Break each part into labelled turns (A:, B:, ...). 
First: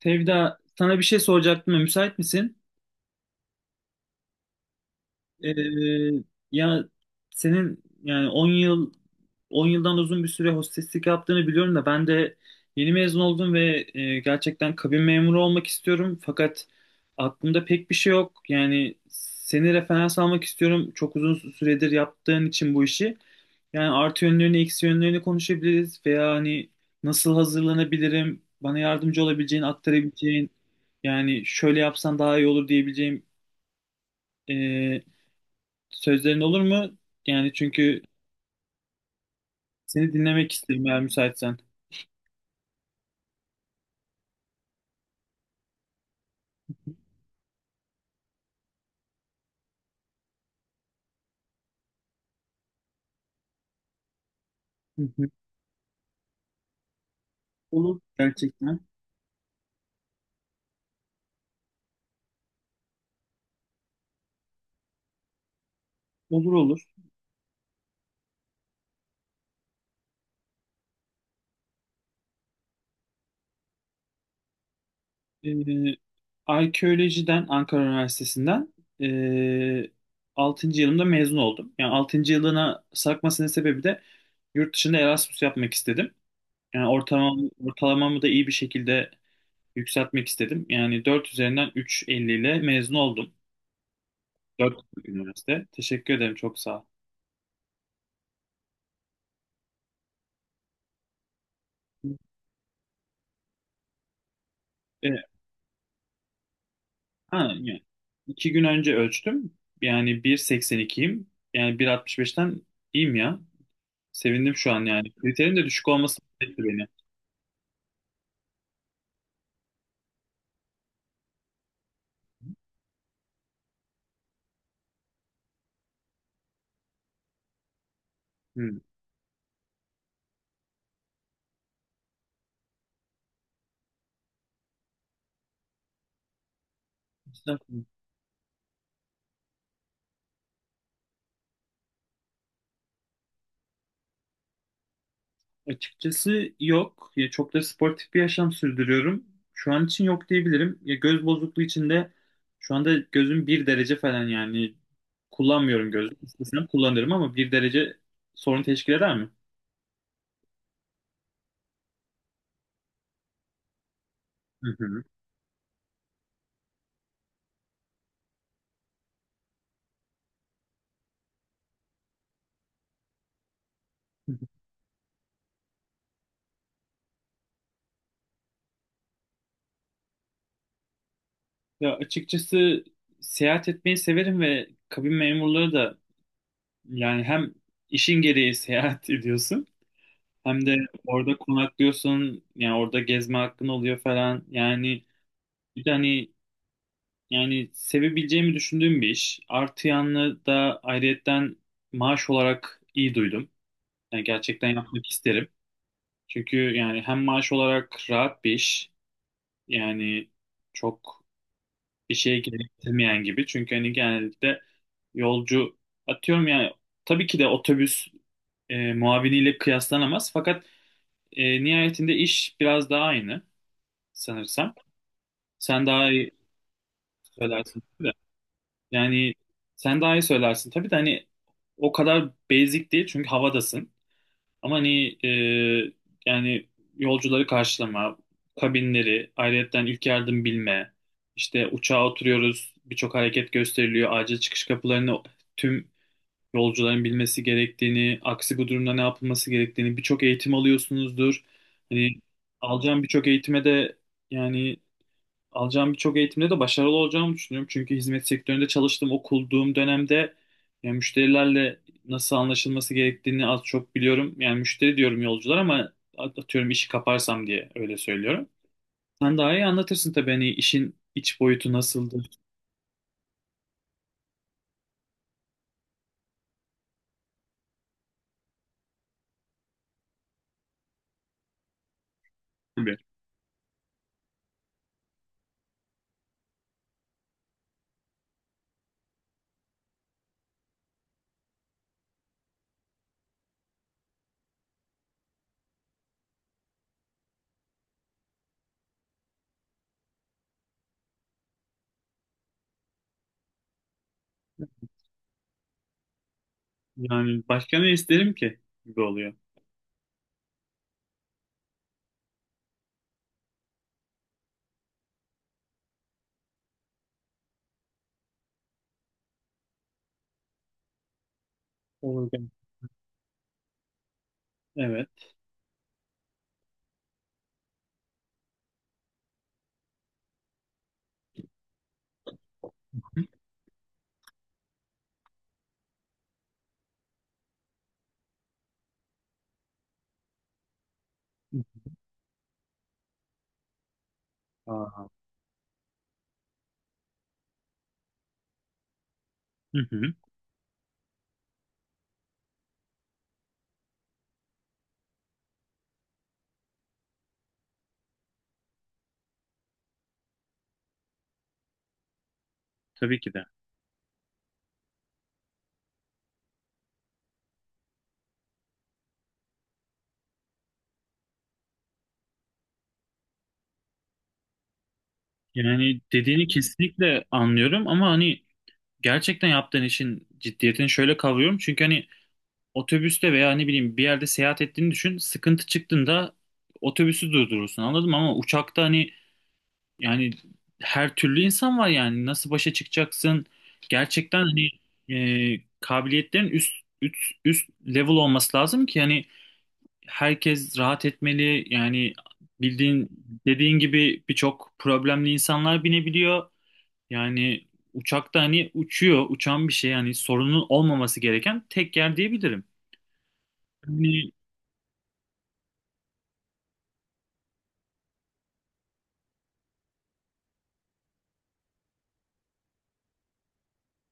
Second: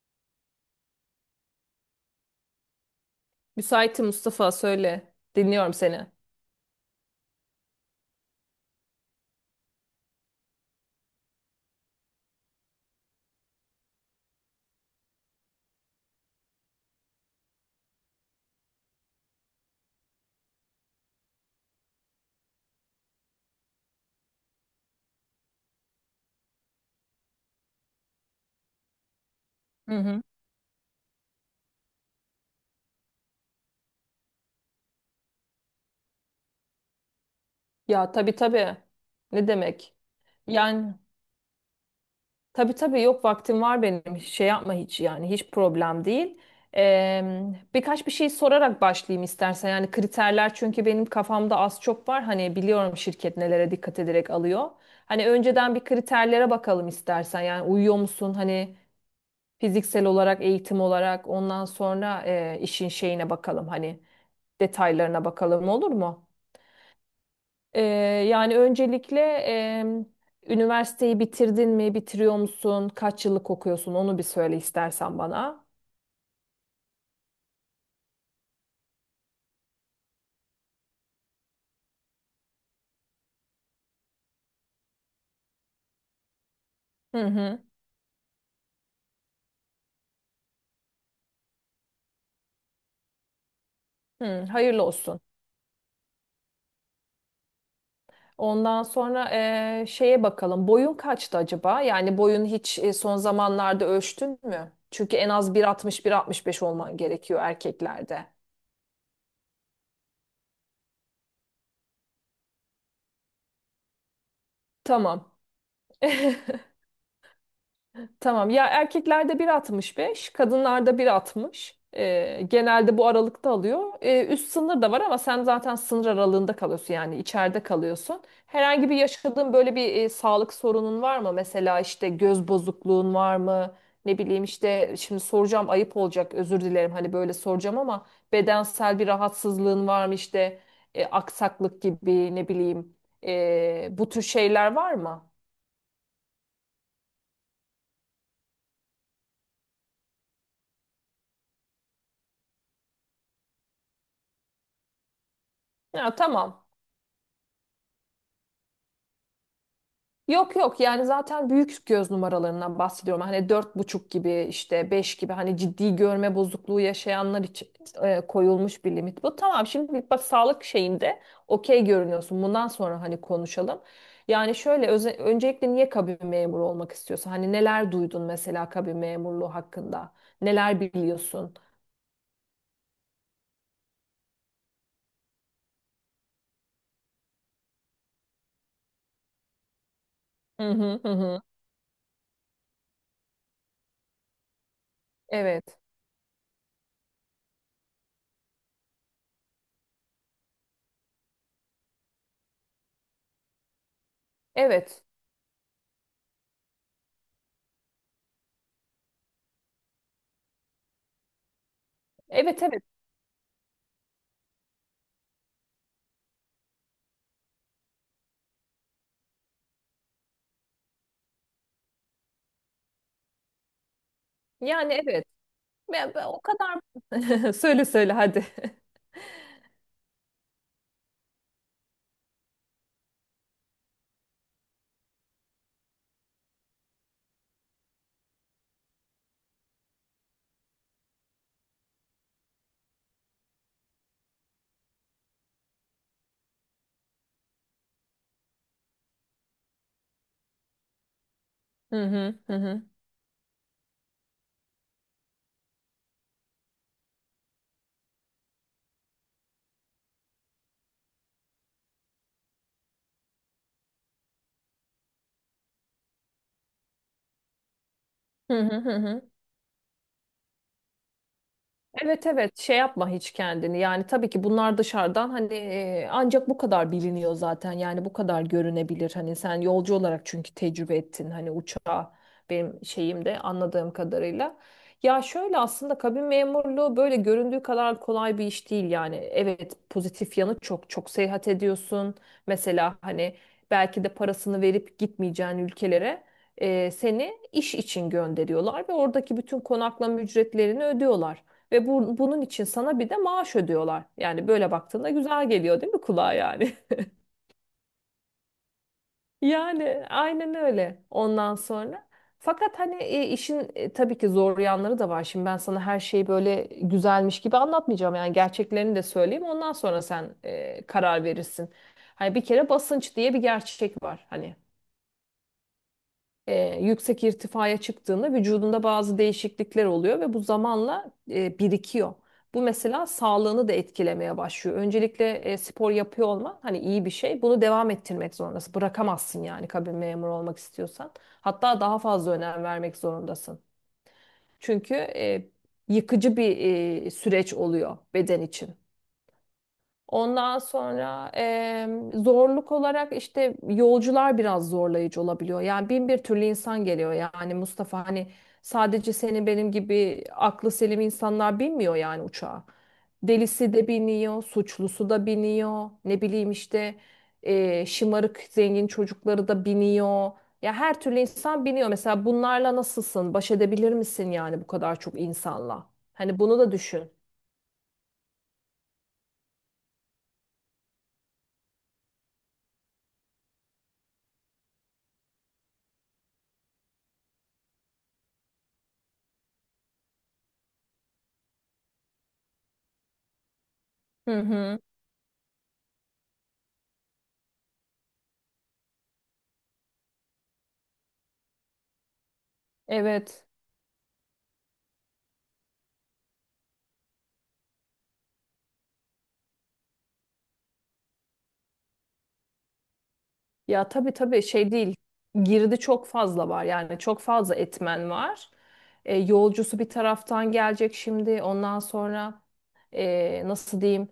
A: Tevda sana bir şey soracaktım. Müsait misin?
B: Müsaitim Mustafa söyle. Dinliyorum seni.
A: Ee, ya senin yani 10 yıldan uzun bir süre hosteslik yaptığını biliyorum da ben de yeni mezun oldum ve gerçekten kabin memuru olmak istiyorum, fakat aklımda pek bir şey yok. Yani seni referans almak istiyorum, çok uzun süredir yaptığın için bu işi. Yani artı yönlerini, eksi yönlerini konuşabiliriz, veya hani nasıl hazırlanabilirim, bana yardımcı olabileceğin,
B: Hı hı.
A: aktarabileceğin, yani şöyle yapsan daha iyi olur diyebileceğim e, Sözlerin olur mu? Yani çünkü
B: Ya tabii tabii. Ne demek?
A: seni dinlemek isterim
B: Yani
A: eğer müsaitsen.
B: tabii tabii yok vaktim var benim. Şey yapma hiç yani hiç problem değil. Ee, Birkaç bir şey sorarak başlayayım istersen. Yani kriterler çünkü benim kafamda az çok var. Hani biliyorum şirket nelere dikkat ederek alıyor.
A: Hı hı.
B: Hani önceden bir kriterlere bakalım istersen. Yani uyuyor
A: Olur
B: musun? Hani
A: gerçekten.
B: fiziksel olarak, eğitim olarak ondan sonra işin şeyine bakalım. Hani detaylarına bakalım olur mu?
A: Olur olur.
B: Ee, Yani öncelikle üniversiteyi bitirdin mi, bitiriyor musun, kaç yıllık okuyorsun onu bir söyle istersen bana.
A: Ee, arkeolojiden Ankara Üniversitesi'nden ee, 6. yılımda mezun oldum. Yani altıncı yılına sarkmasının sebebi de yurt dışında Erasmus yapmak istedim. Yani
B: Hı hı.
A: ortalamamı da iyi bir şekilde yükseltmek istedim. Yani 4 üzerinden üç virgül elli ile mezun oldum.
B: Hı,
A: 4
B: hayırlı olsun.
A: üniversite. Teşekkür ederim, çok sağ
B: Ondan sonra şeye bakalım. Boyun kaçtı acaba? Yani boyun hiç son zamanlarda ölçtün mü? Çünkü
A: ol.
B: en az 1,60-1,65 olman
A: Ha,
B: gerekiyor
A: yani
B: erkeklerde.
A: iki gün önce ölçtüm. Yani 1.82'yim. Yani 1.65'ten iyiyim ya. Sevindim şu an yani.
B: Tamam.
A: Kriterin de düşük olması mutlu etti beni.
B: Tamam. Ya erkeklerde bir altmış beş, kadınlarda 1,60. Genelde bu aralıkta alıyor. Üst sınır da var ama sen zaten sınır aralığında kalıyorsun yani içeride kalıyorsun.
A: Hmm.
B: Herhangi bir yaşadığın böyle bir sağlık sorunun var mı? Mesela işte göz bozukluğun var mı? Ne bileyim işte şimdi soracağım ayıp olacak özür dilerim hani böyle soracağım
A: Estağfurullah.
B: ama bedensel bir rahatsızlığın var mı işte aksaklık gibi ne bileyim bu tür şeyler var mı?
A: Açıkçası yok. Ya çok da sportif bir yaşam sürdürüyorum. Şu an için yok diyebilirim. Ya göz bozukluğu için de şu anda gözüm bir derece falan, yani kullanmıyorum gözü.
B: Ya tamam.
A: İstesem kullanırım, ama bir derece sorun teşkil eder mi?
B: Yok yok yani zaten büyük göz numaralarından bahsediyorum. Hani dört buçuk gibi
A: Hı
B: işte
A: hı.
B: beş gibi hani ciddi görme bozukluğu yaşayanlar için koyulmuş bir limit. Bu tamam şimdi bak sağlık şeyinde okey görünüyorsun. Bundan sonra hani konuşalım. Yani şöyle öncelikle niye kabin memuru olmak istiyorsun? Hani neler duydun mesela kabin memurluğu hakkında? Neler biliyorsun?
A: Ya açıkçası seyahat etmeyi severim, ve kabin memurları da, yani hem işin gereği seyahat ediyorsun,
B: Hı
A: hem de
B: hı hı.
A: orada
B: Hı.
A: konaklıyorsun, yani orada gezme hakkın oluyor falan, yani
B: Evet.
A: bir de hani, yani sevebileceğimi düşündüğüm bir iş, artı yanlı da ayrıyetten maaş olarak iyi duydum, yani gerçekten
B: Evet.
A: yapmak isterim, çünkü yani hem maaş olarak rahat bir iş, yani çok bir şeye
B: Evet evet.
A: gerektirmeyen gibi, çünkü hani genellikle yolcu, atıyorum yani, tabii ki de otobüs muaviniyle kıyaslanamaz, fakat nihayetinde iş biraz daha aynı sanırsam.
B: Yani evet.
A: Sen daha
B: Ben
A: iyi
B: o kadar.
A: söylersin
B: Söyle
A: tabii
B: söyle
A: de.
B: hadi.
A: Yani sen daha iyi söylersin tabii de, hani o kadar basic değil çünkü havadasın. Ama hani yani yolcuları karşılama, kabinleri, ayrıyetten ilk yardım bilme, işte uçağa oturuyoruz, birçok hareket gösteriliyor, acil çıkış kapılarını tüm yolcuların bilmesi gerektiğini, aksi bu durumda ne yapılması gerektiğini, birçok eğitim alıyorsunuzdur.
B: Hı
A: Hani
B: hı hı. Hı.
A: alacağım birçok eğitime de, yani alacağım birçok eğitimde de başarılı olacağımı düşünüyorum. Çünkü hizmet sektöründe çalıştığım, okulduğum dönemde yani müşterilerle nasıl anlaşılması gerektiğini az çok biliyorum. Yani müşteri diyorum yolcular, ama atıyorum işi kaparsam diye öyle söylüyorum.
B: Hı hı hı hı.
A: Sen daha iyi anlatırsın tabii, hani işin iç boyutu
B: Evet
A: nasıldır.
B: evet şey yapma hiç kendini yani tabii ki bunlar dışarıdan hani ancak bu kadar biliniyor zaten yani bu kadar görünebilir hani sen yolcu olarak çünkü tecrübe ettin hani uçağı benim
A: Tabii.
B: şeyim de anladığım kadarıyla. Ya şöyle aslında kabin memurluğu böyle göründüğü kadar kolay bir iş değil yani evet pozitif yanı çok çok seyahat ediyorsun mesela hani belki de parasını verip gitmeyeceğin ülkelere seni iş için gönderiyorlar ve oradaki bütün konaklama ücretlerini ödüyorlar. Ve bu, bunun için sana bir de maaş ödüyorlar. Yani böyle baktığında güzel geliyor değil mi kulağa yani?
A: Yani başka ne isterim ki gibi oluyor.
B: Yani aynen öyle ondan sonra. Fakat hani işin tabii ki zor yanları da var. Şimdi ben sana her şeyi böyle güzelmiş gibi anlatmayacağım. Yani gerçeklerini de söyleyeyim. Ondan sonra sen karar verirsin.
A: Olur.
B: Hani bir kere basınç diye bir gerçek var. Hani
A: Evet.
B: yüksek irtifaya çıktığında vücudunda bazı değişiklikler oluyor ve bu zamanla birikiyor. Bu mesela sağlığını da etkilemeye başlıyor. Öncelikle spor yapıyor olman hani iyi bir şey. Bunu devam ettirmek zorundasın. Bırakamazsın yani kabin memuru olmak istiyorsan. Hatta daha fazla önem vermek zorundasın. Çünkü
A: Aa.
B: yıkıcı bir süreç oluyor beden için.
A: Hı hı,
B: Ondan sonra zorluk olarak işte yolcular biraz zorlayıcı olabiliyor. Yani bin bir türlü insan geliyor yani Mustafa hani sadece senin benim gibi aklı selim insanlar binmiyor yani uçağa.
A: tabii ki de.
B: Delisi de biniyor, suçlusu da biniyor, ne bileyim işte şımarık zengin çocukları da biniyor. Ya her türlü insan biniyor. Mesela bunlarla nasılsın? Baş edebilir misin yani bu kadar çok insanla?
A: Yani
B: Hani
A: dediğini
B: bunu da düşün.
A: kesinlikle anlıyorum, ama hani gerçekten yaptığın işin ciddiyetini şöyle kavruyorum. Çünkü hani otobüste veya ne bileyim bir yerde seyahat ettiğini düşün. Sıkıntı çıktığında otobüsü durdurursun, anladın mı? Ama uçakta hani, yani her türlü insan var yani. Nasıl başa çıkacaksın? Gerçekten
B: Hı
A: hani
B: hı.
A: kabiliyetlerin üst, üst level olması lazım ki hani herkes rahat etmeli. Yani bildiğin,
B: Evet.
A: dediğin gibi birçok problemli insanlar binebiliyor. Yani uçakta hani uçuyor, uçan bir şey, yani sorunun olmaması gereken tek yer diyebilirim.
B: Ya tabii
A: Yani
B: tabii şey değil. Girdi çok fazla var yani çok fazla etmen var. Yolcusu bir taraftan gelecek şimdi. Ondan sonra nasıl diyeyim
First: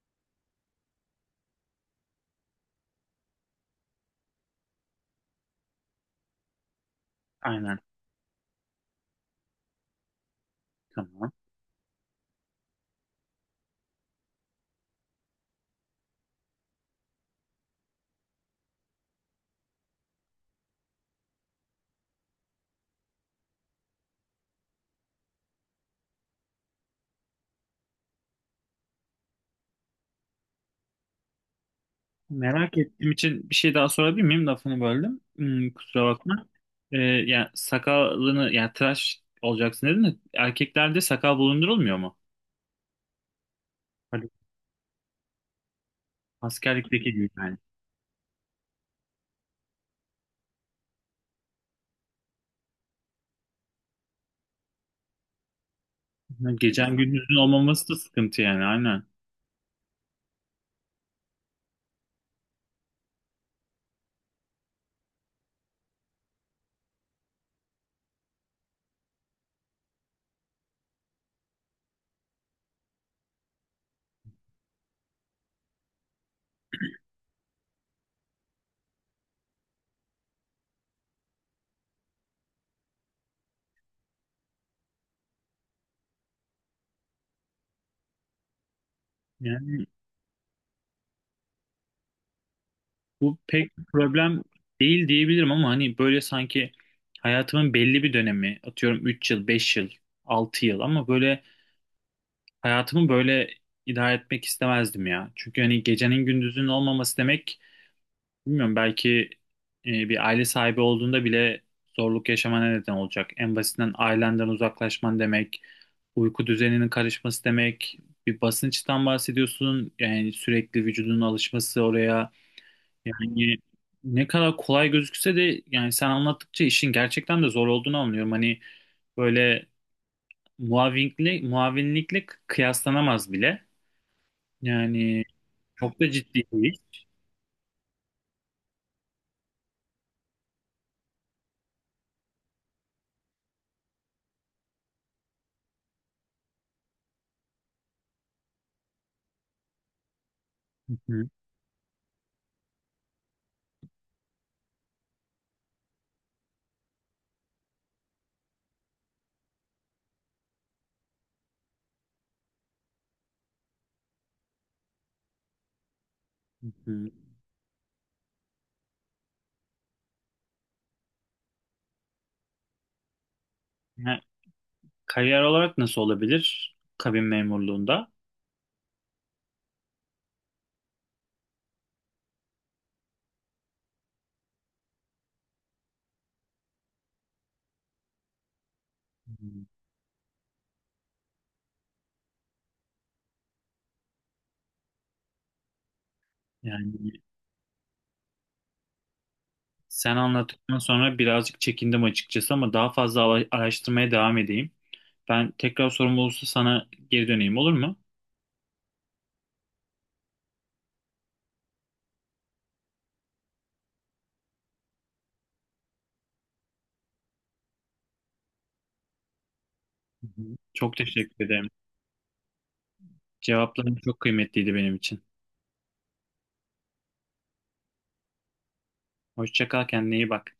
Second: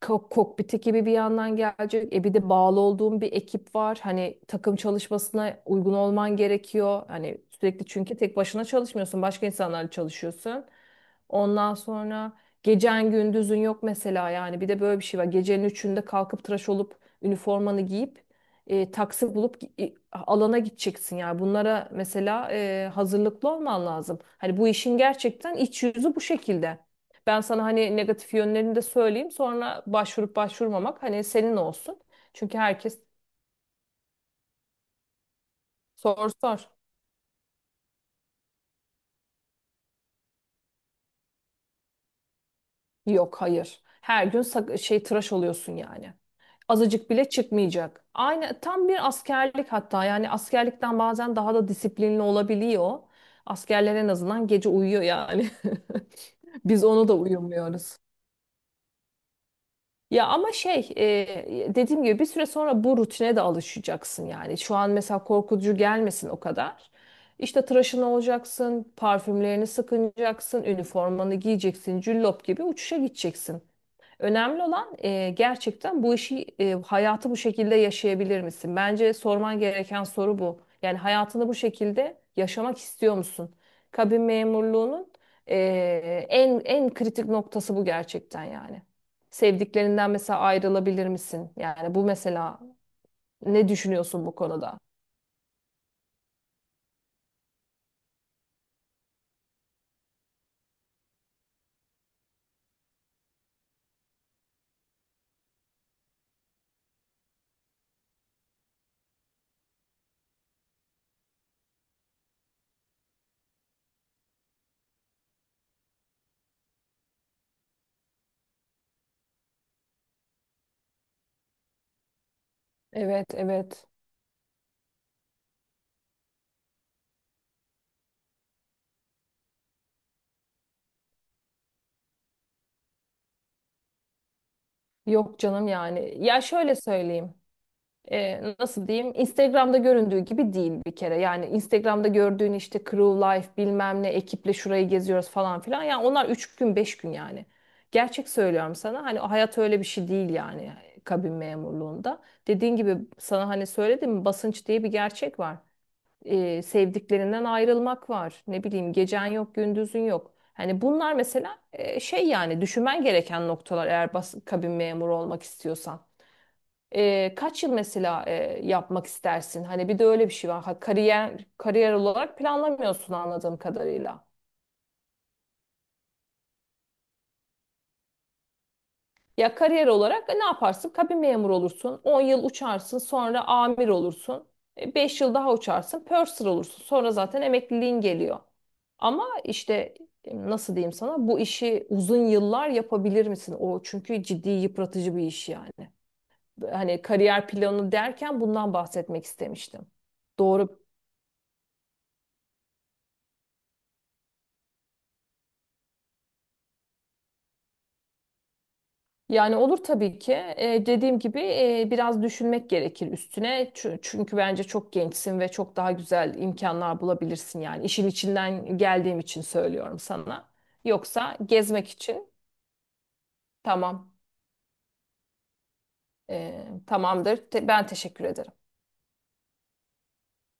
B: kokpit ekibi bir yandan gelecek. Bir de bağlı olduğum bir ekip var. Hani takım çalışmasına uygun olman gerekiyor. Hani
A: aynen,
B: sürekli çünkü tek başına çalışmıyorsun. Başka insanlarla çalışıyorsun.
A: tamam.
B: Ondan sonra gecen gündüzün yok mesela yani. Bir de böyle bir şey var. Gecenin üçünde kalkıp tıraş olup üniformanı giyip taksi bulup alana gideceksin yani bunlara mesela hazırlıklı olman lazım. Hani bu işin gerçekten iç yüzü bu şekilde. Ben sana hani negatif yönlerini de söyleyeyim sonra başvurup başvurmamak hani senin olsun. Çünkü
A: Merak
B: herkes
A: ettiğim için bir şey daha sorabilir miyim? Lafını böldüm. Hmm, kusura
B: sor
A: bakma.
B: sor.
A: Yani sakalını, yani tıraş olacaksın dedin de erkeklerde sakal bulundurulmuyor mu?
B: Yok hayır. Her
A: Hadi,
B: gün tıraş oluyorsun yani.
A: askerlikteki
B: Azıcık bile
A: gibi yani.
B: çıkmayacak. Aynı tam bir askerlik hatta yani askerlikten bazen daha da disiplinli olabiliyor. Askerler en azından gece uyuyor yani. Biz
A: Gecen
B: onu da
A: gündüzün olmaması da
B: uyumuyoruz.
A: sıkıntı, yani aynen.
B: Ya ama dediğim gibi bir süre sonra bu rutine de alışacaksın yani. Şu an mesela korkutucu gelmesin o kadar. İşte tıraşın olacaksın, parfümlerini sıkınacaksın, üniformanı giyeceksin, cüllop gibi uçuşa gideceksin. Önemli olan gerçekten bu işi hayatı bu şekilde yaşayabilir misin? Bence sorman gereken soru bu. Yani hayatını bu şekilde yaşamak istiyor musun? Kabin memurluğunun e, en kritik noktası bu gerçekten yani. Sevdiklerinden mesela ayrılabilir misin? Yani bu mesela
A: Bu
B: ne
A: pek bir
B: düşünüyorsun bu
A: problem
B: konuda?
A: değil diyebilirim, ama hani böyle sanki hayatımın belli bir dönemi, atıyorum 3 yıl, 5 yıl, 6 yıl, ama böyle hayatımı böyle idare etmek istemezdim ya. Çünkü hani gecenin gündüzün olmaması demek, bilmiyorum belki bir aile sahibi olduğunda bile zorluk yaşamana neden olacak. En basitinden ailenden uzaklaşman demek, uyku düzeninin karışması demek, bir basınçtan bahsediyorsun. Yani sürekli vücudunun alışması oraya,
B: Evet,
A: yani
B: evet.
A: ne kadar kolay gözükse de, yani sen anlattıkça işin gerçekten de zor olduğunu anlıyorum. Hani böyle muavinlikle kıyaslanamaz bile. Yani
B: Yok canım
A: çok da
B: yani. Ya
A: ciddi
B: şöyle
A: değil.
B: söyleyeyim. Nasıl diyeyim Instagram'da göründüğü gibi değil bir kere. Yani Instagram'da gördüğün işte crew life bilmem ne ekiple şurayı geziyoruz falan filan. Yani onlar 3 gün 5 gün yani. Gerçek söylüyorum sana hani o hayat öyle bir şey değil yani
A: Hı hı,
B: kabin memurluğunda. Dediğin gibi sana hani söyledim basınç diye bir gerçek var. Sevdiklerinden ayrılmak var. Ne bileyim gecen yok gündüzün yok. Hani bunlar mesela şey yani düşünmen gereken noktalar eğer kabin memuru olmak istiyorsan.
A: hı hı.
B: Kaç yıl mesela yapmak istersin? Hani bir de öyle bir şey var. Ha, kariyer olarak planlamıyorsun anladığım
A: Yani
B: kadarıyla.
A: kariyer olarak nasıl olabilir kabin memurluğunda?
B: Ya kariyer olarak ne yaparsın? Kabin memuru olursun. 10 yıl uçarsın, sonra amir olursun. 5 yıl daha uçarsın, purser olursun. Sonra zaten emekliliğin geliyor. Ama
A: Hı.
B: işte nasıl diyeyim sana? Bu işi uzun yıllar yapabilir misin? O çünkü ciddi yıpratıcı bir iş yani.
A: Yani
B: Hani kariyer planı derken bundan bahsetmek istemiştim.
A: sen anlattıktan
B: Doğru.
A: sonra birazcık çekindim açıkçası, ama daha fazla araştırmaya devam edeyim. Ben tekrar sorum olursa sana geri döneyim, olur mu?
B: Yani olur tabii ki. Dediğim gibi biraz düşünmek gerekir üstüne. Çünkü bence çok gençsin ve çok daha güzel imkanlar bulabilirsin yani. İşin içinden geldiğim için söylüyorum
A: Hı
B: sana.
A: hı. Çok
B: Yoksa
A: teşekkür ederim.
B: gezmek için
A: Cevapların
B: tamam.
A: çok kıymetliydi benim için.
B: Tamamdır. Ben teşekkür ederim.
A: Hoşça kal, kendine iyi bak.